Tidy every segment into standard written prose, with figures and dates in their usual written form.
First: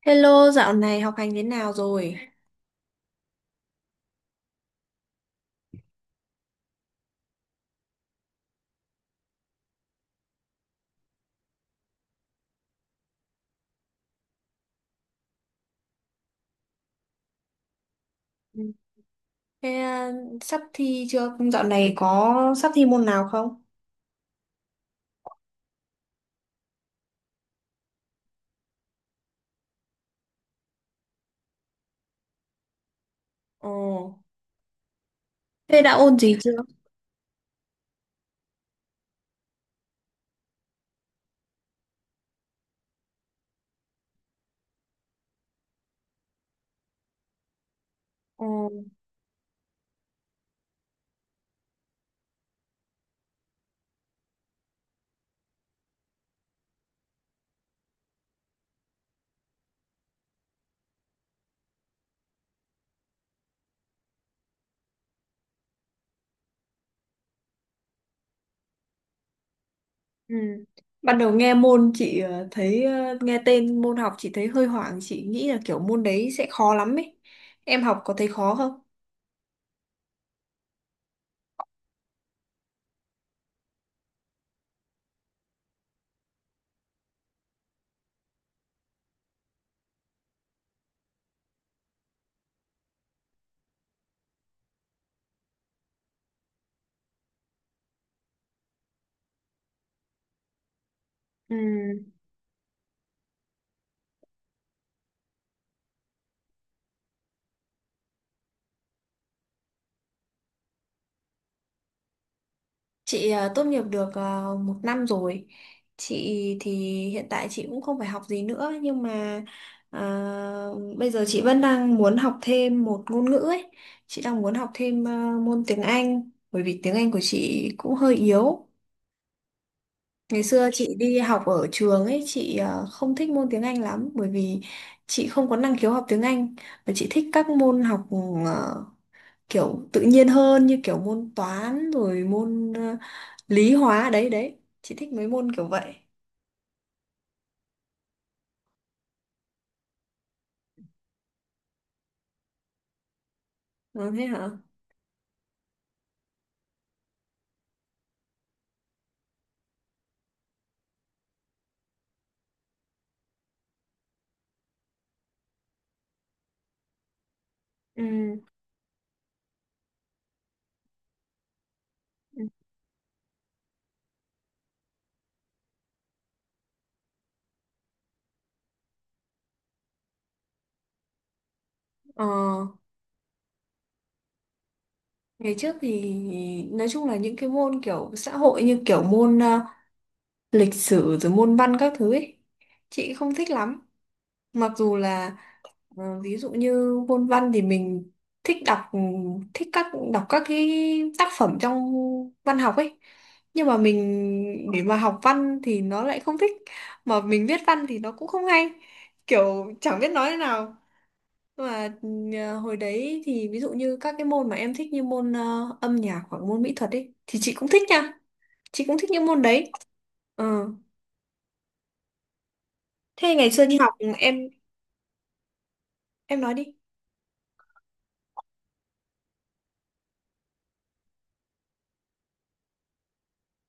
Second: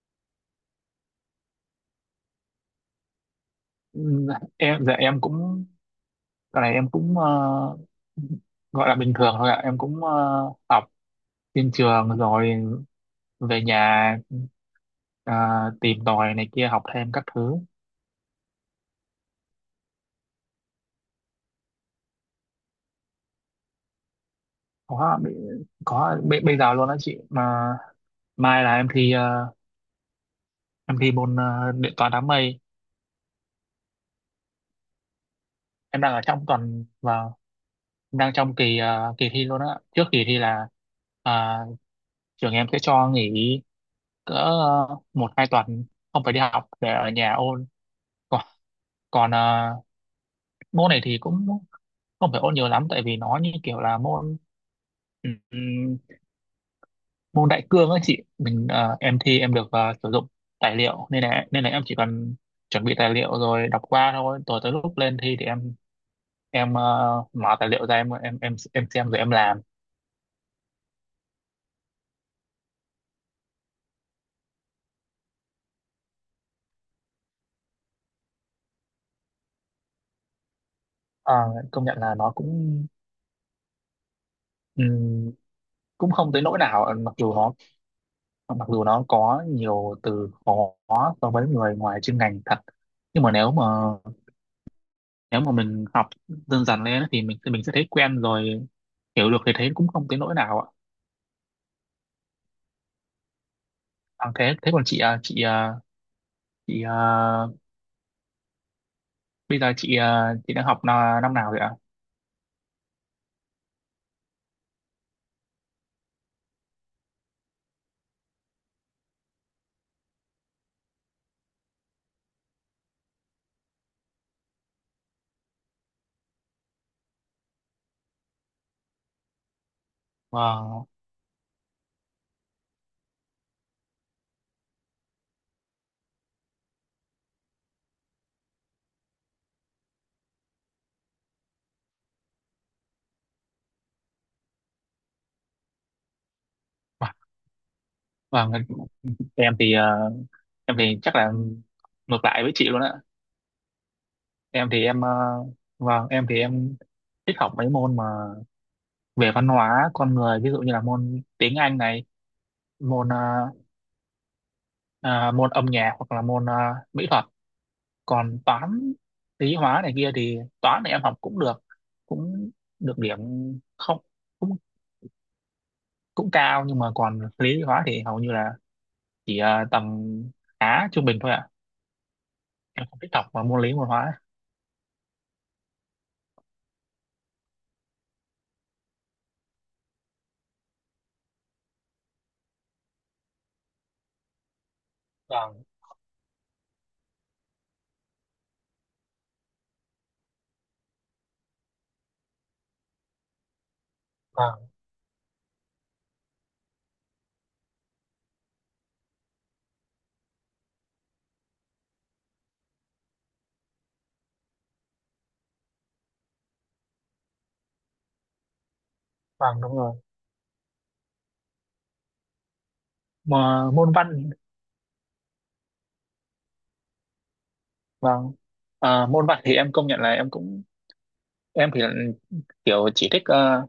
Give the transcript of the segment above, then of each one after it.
Hello, dạo này học hành thế nào rồi? Ừm, em dạ em cũng cái này em cũng gọi là bình thường thôi ạ. Em cũng học trên trường rồi về nhà, ờ, tìm tòi này kia học thêm các thứ. Ừ. Thế à, sắp thi chưa? Dạo này có sắp thi môn nào không? Có, bây giờ luôn đó chị, mà mai là em thi, môn điện toán đám mây. Ồ, thế đã Em đang ôn ở gì trong chưa? tuần và đang trong kỳ thi luôn á. Trước kỳ thi là ờ, trường em sẽ cho nghỉ cỡ một hai tuần, không phải đi học để ở nhà ôn. Ồ, còn à, môn này thì cũng không phải ôn nhiều lắm, tại vì nó như kiểu là môn ừm, môn đại cương ấy chị. Em thi em được sử dụng tài liệu, nên là em chỉ cần chuẩn bị tài liệu rồi đọc qua thôi. Rồi tới lúc lên thi thì em mở tài liệu ra, em xem rồi em làm. ừ. Ban đầu nghe môn chị thấy nghe tên môn học chị thấy hơi hoảng, chị nghĩ là kiểu môn đấy sẽ khó lắm ấy. Em học có thấy khó không? Ờ, công nhận là nó cũng ừm, cũng không tới nỗi nào, mặc dù nó có nhiều từ khó so với người ngoài chuyên ngành thật, nhưng mà nếu mà mình học dần dần lên thì mình sẽ thấy quen rồi, hiểu được thì thấy cũng không tới nỗi nào ạ. Ừ. Thế thế còn chị à, bây giờ chị đang học năm nào vậy ạ? Chị tốt nghiệp được một năm rồi. Chị thì hiện tại chị cũng không phải học gì nữa nhưng mà à, bây giờ chị vẫn đang muốn học thêm một ngôn ngữ ấy. Chị đang muốn học thêm môn tiếng Anh bởi vì tiếng Anh của chị cũng hơi yếu. Ngày xưa Vâng, chị đi học ở trường ấy chị không thích môn tiếng Anh lắm bởi vì chị không có năng khiếu học tiếng Anh và chị thích các môn học à, kiểu tự nhiên hơn như kiểu môn toán rồi môn lý hóa đấy đấy chị thích mấy môn kiểu vậy. vâng. em thì à, em thì chắc là ngược lại với chị luôn ạ. Ờ, thế hả. em thì em à, vâng, em thì em thích học mấy môn mà về văn hóa con người, ví dụ như là môn tiếng Anh này, môn à, môn âm nhạc, hoặc là mỹ thuật. Ừ. Còn toán lý hóa này kia thì toán này em học cũng được, Ừ. cũng được điểm, không, cũng cũng cao. Nhưng mà còn lý hóa thì hầu như là chỉ tầm khá trung bình thôi ạ. ờ, Em không thích học mà môn lý môn hóa. Ngày trước thì nói chung là những cái môn kiểu xã hội như kiểu môn lịch sử rồi môn văn các thứ ấy chị không thích lắm, mặc dù là Vâng. Ví dụ như môn văn thì mình thích đọc, thích đọc các cái tác phẩm trong văn học ấy, nhưng mà Vâng, mình để mà học văn thì nó lại không thích, mà mình viết văn thì nó cũng không hay, kiểu chẳng biết nói thế nào. Và hồi đấy thì ví dụ như các cái môn mà em thích như môn âm nhạc hoặc môn mỹ thuật ấy thì chị cũng thích nha. Chị cũng thích những môn vâng, đấy. đúng rồi, Ờ. Thế ngày xưa mà đi môn học văn... em em nói đi. Vâng. Môn văn thì em công nhận là em cũng, em thì là kiểu chỉ thích,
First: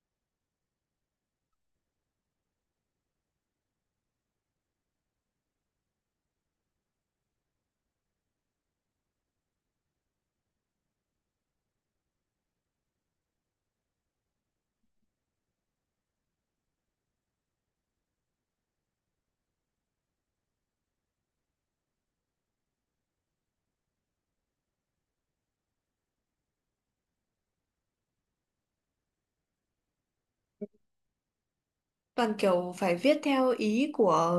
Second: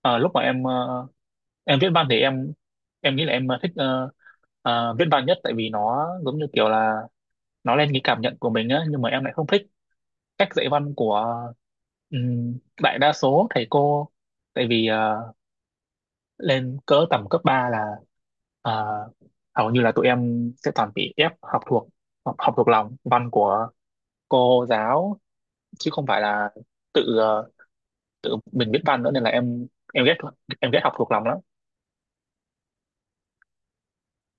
ờ, lúc mà em em viết văn thì em nghĩ là em thích, viết văn nhất, tại vì nó giống như kiểu là nó lên cái cảm nhận của mình á. Nhưng mà em lại không thích cách dạy văn của đại đa số thầy cô, tại vì lên cỡ tầm cấp 3 là ờ, hầu như là tụi em sẽ toàn bị ép học thuộc, học thuộc lòng văn của cô giáo, chứ không phải là tự tự mình biết văn nữa. Nên là em ghét, em ghét học thuộc lòng lắm. Toàn kiểu phải viết theo ý của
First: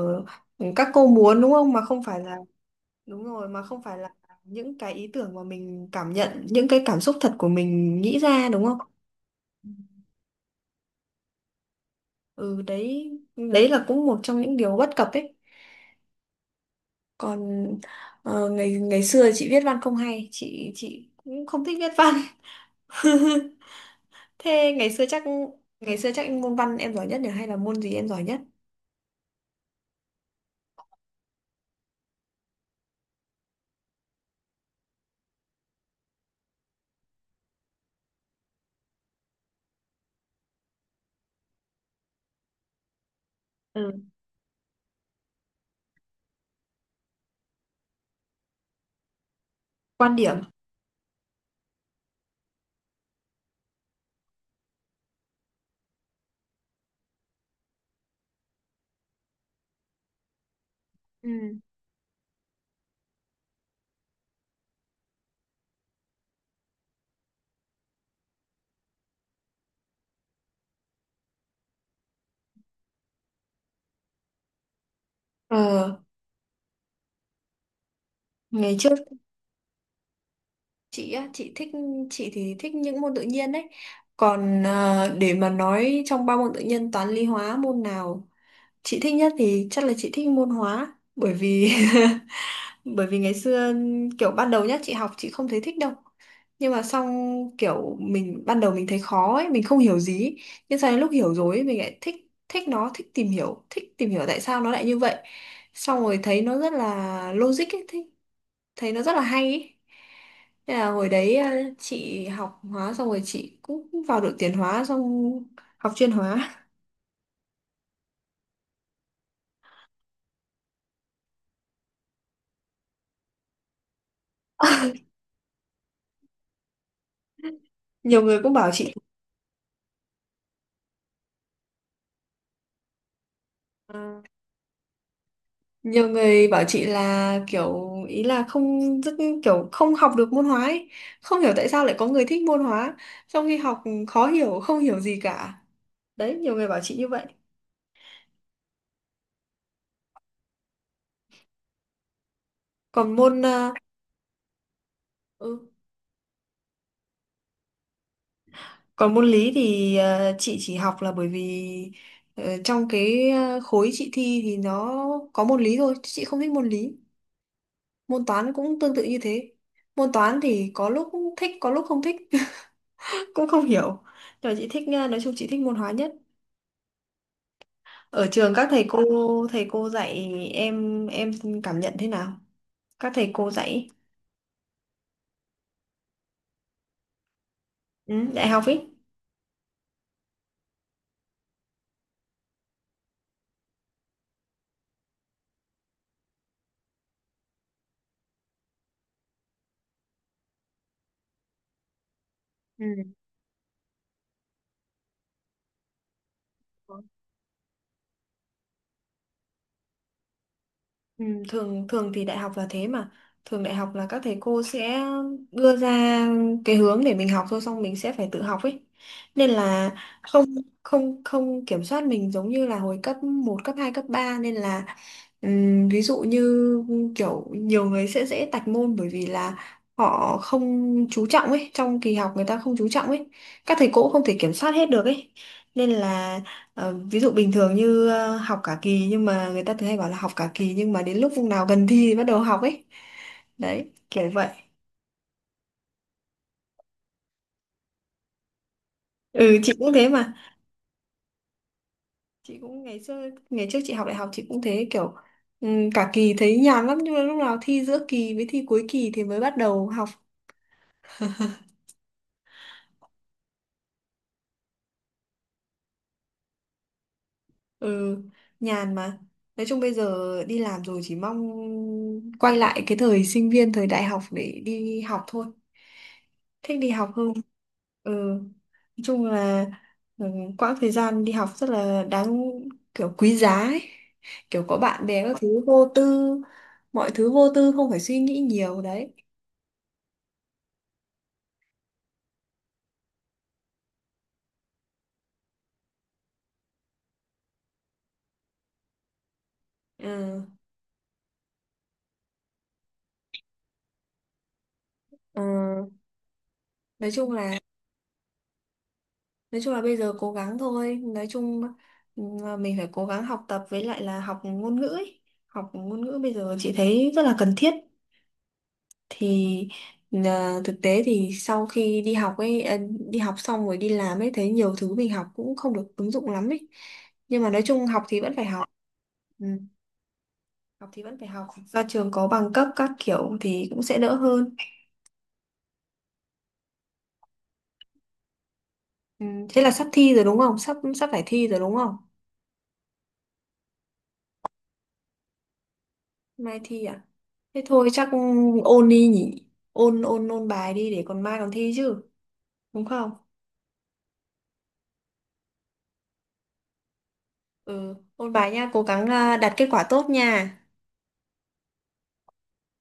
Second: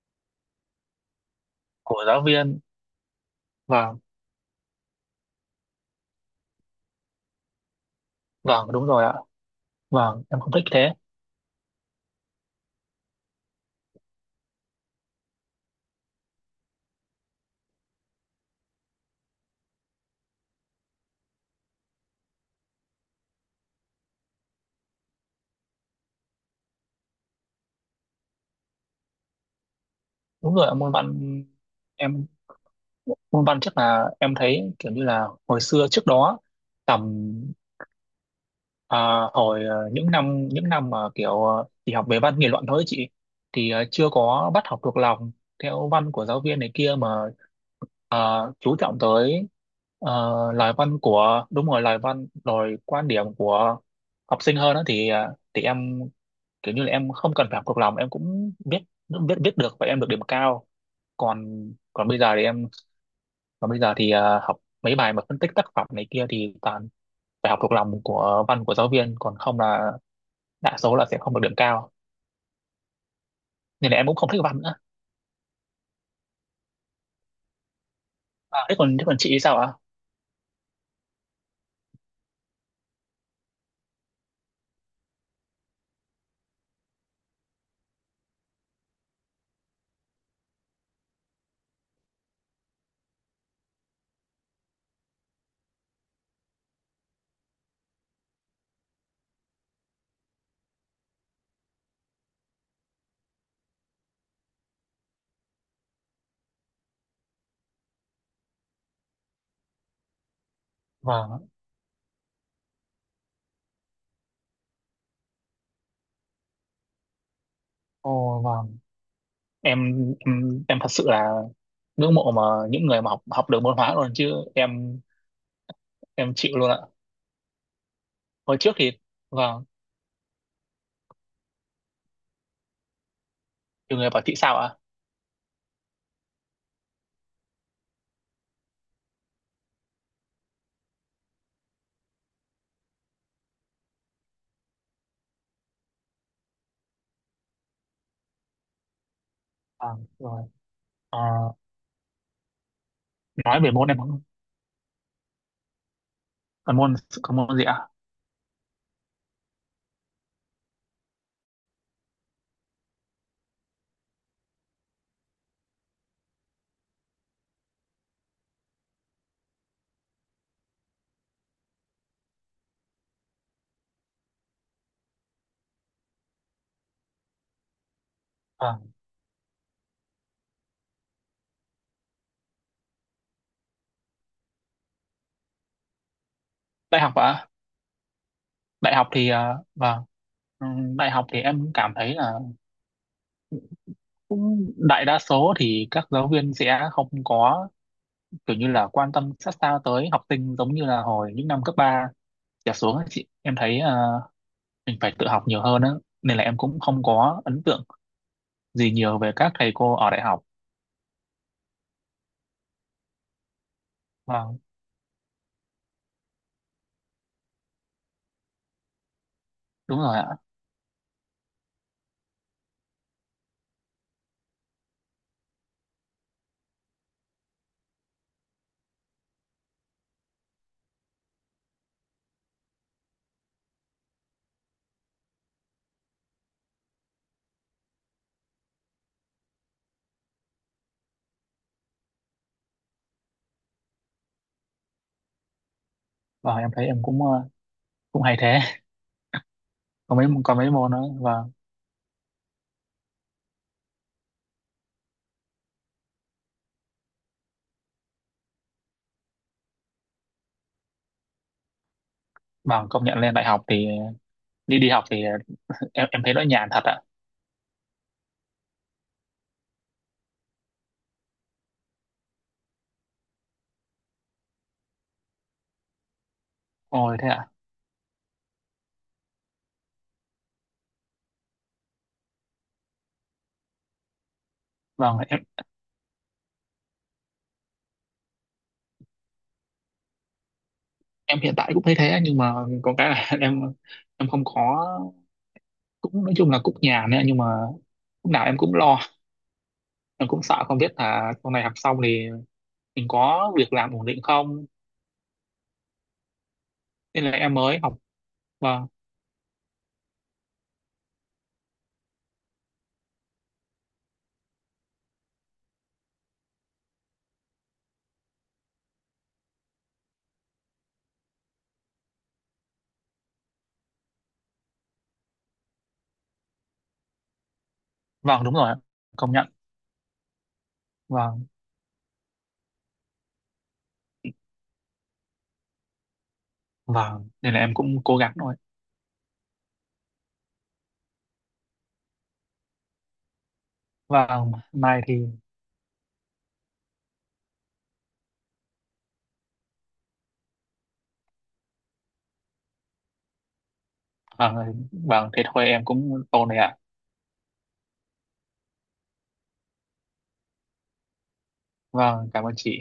các cô muốn đúng không? Mà không Của phải giáo là viên. đúng rồi, mà không phải Vâng. là những cái ý tưởng mà mình cảm nhận, những cái cảm xúc thật của mình nghĩ ra đúng Vâng, không? đúng rồi ạ. Vâng, em không thích thế. Ừ đấy, đấy là cũng một trong những điều bất cập ấy. Còn ờ, ngày ngày xưa chị viết văn không hay, chị cũng không thích viết văn thế ngày xưa chắc môn văn em giỏi nhất nhỉ, hay là môn gì em giỏi nhất? Đúng rồi ạ, môn văn. Em... môn văn chắc là em thấy kiểu như là hồi xưa trước đó tầm, à, những năm, mà kiểu chỉ học về văn nghị luận thôi ấy chị. Ừ. Chưa có bắt học thuộc lòng theo văn của giáo viên này kia, mà à, chú trọng tới à, Quan điểm. lời văn của... đúng rồi, lời văn rồi quan điểm của học sinh hơn đó. Thì em kiểu như là em không cần phải học thuộc lòng em cũng biết, biết được, và em được điểm cao. Còn Ừ. còn bây giờ thì em còn bây giờ thì học mấy bài mà phân tích tác phẩm này kia thì toàn phải học thuộc lòng của văn của giáo viên, còn không là đa số là sẽ không được điểm cao. Nên là em cũng không thích văn nữa. Ờ, À, ngày trước thế còn chị thì sao ạ? chị á, chị thích, chị thì thích những môn tự nhiên đấy. Còn để mà nói trong ba môn tự nhiên toán lý hóa, môn nào chị thích nhất thì chắc là chị thích môn hóa, bởi vì bởi vì ngày xưa kiểu ban đầu nhá chị học chị không thấy thích đâu, nhưng mà xong kiểu mình ban đầu mình thấy khó ấy, mình không hiểu gì ấy. Nhưng sau đến lúc hiểu rồi ấy, mình lại thích, thích nó, thích tìm hiểu, thích tìm hiểu tại sao nó lại như vậy, xong rồi thấy nó rất là logic ấy, thấy, thấy nó rất là hay ấy. Thế là hồi đấy Vâng, chị học hóa xong rồi chị cũng vào đội tuyển hóa, xong học chuyên hóa. ồ vâng. Em em thật sự là ngưỡng mộ mà những người mà học học được môn hóa luôn, chứ em chịu luôn ạ. Nhiều người cũng Hồi bảo trước thì... chị vâng, "Ờ, nhiều người bảo chị sao ạ? nhiều người bảo chị là kiểu ý là không rất kiểu không học được môn hóa ấy. Không hiểu tại sao lại có người thích môn hóa trong khi học khó hiểu không hiểu gì cả, đấy nhiều người bảo chị như vậy. Vâng, rồi. Ờ, Còn môn nói về môn em không... ừ, còn môn còn môn gì ạ? còn môn lý thì chị chỉ học là bởi vì trong cái khối chị thi thì nó có môn lý thôi, chứ chị không thích môn lý. Môn toán cũng tương tự như thế, môn toán thì có lúc thích có lúc không thích cũng không hiểu, nhưng mà chị thích nói chung chị thích môn hóa nhất. Ở trường các Vâng, thầy cô, thầy cô dạy, em cảm nhận thế nào? Các thầy cô dạy đại học ạ. ừ, dạy học ý. Đại học thì ờ, vâng, ừ, đại học thì em cảm thấy là đại đa số thì các giáo viên sẽ không có kiểu như là quan tâm sát sao tới học sinh, giống như là hồi những năm cấp 3 trở Ừ. xuống ấy chị. Em thấy mình phải tự học nhiều hơn á, nên là em cũng không có ấn tượng gì nhiều về các thầy cô ở đại học. Ừ, thường thường thì đại học là thế mà, thường đại học là các thầy Vâng, cô sẽ đưa ra cái hướng để mình học thôi, xong mình sẽ phải tự học ấy, nên là đúng rồi ạ. không không không kiểm soát mình giống như là hồi cấp một cấp 2 cấp ba, nên là ví dụ như kiểu nhiều người sẽ dễ tạch môn bởi vì là họ không chú trọng ấy, trong kỳ học người ta không chú trọng ấy, các thầy cô cũng không thể kiểm soát hết được ấy, nên là Ờ, ví dụ bình thường như học cả kỳ, nhưng mà người ta thường hay bảo là học cả kỳ nhưng mà đến lúc vùng nào gần thi thì bắt đầu học ấy. Đấy, kiểu vậy. Vâng, em thấy em cũng cũng hay thế. Ừ, chị cũng thế mà. có mấy môn nữa. Vâng. Chị cũng ngày xưa ngày trước chị học đại học chị cũng thế, kiểu cả kỳ thấy nhàn lắm nhưng mà lúc nào thi giữa kỳ với thi cuối kỳ thì mới bắt đầu học. Vâng, công nhận lên đại học thì đi đi học thì em thấy nó nhàn thật ạ. Ừ, nhàn mà. Nói chung bây giờ đi làm rồi chỉ mong quay lại cái thời sinh viên, thời đại học để đi học thôi. Thích đi học Ôi thế hơn. ạ. Ừ. Nói chung là ừ, quãng thời gian đi học rất là đáng, kiểu quý giá ấy. Kiểu có bạn Vâng, bè các thứ vô tư, mọi thứ vô tư không phải suy nghĩ nhiều đấy. em hiện tại cũng thấy thế, nhưng mà có cái là em không có, cũng nói chung là cũng nhà nữa. Nhưng mà lúc nào em cũng lo, em cũng Ừ, sợ không biết là sau này học xong thì mình có việc làm ổn định không. ừ. Nói Nên chung là em là mới học. Vâng. nói chung là bây giờ cố gắng thôi. Nói chung ừ, mình phải cố gắng học tập với lại là học ngôn ngữ ấy. Học ngôn ngữ bây giờ chị thấy rất là cần thiết. Thì thực tế thì sau khi đi học ấy đi học xong rồi đi làm ấy thấy nhiều thứ mình học cũng không được ứng dụng lắm ấy, nhưng mà nói chung học thì vẫn phải Vâng, đúng học. rồi ạ. Công Ừ, nhận. học thì vẫn phải học, Vâng, ra trường có bằng cấp các kiểu thì cũng sẽ đỡ hơn. vâng, nên là em cũng cố gắng thôi. Ừ, thế là sắp thi rồi đúng không, sắp sắp phải thi rồi đúng không? Vâng, mai thì... Mai thi à? Thế thôi chắc ôn đi nhỉ, ôn ôn ôn bài đi để còn mai còn thi chứ, đúng không? Vâng. Vâng, thế thôi em cũng ổn rồi ạ. Ừ, ôn bài nha, cố gắng đạt kết quả tốt nha. Vâng, cảm ơn chị.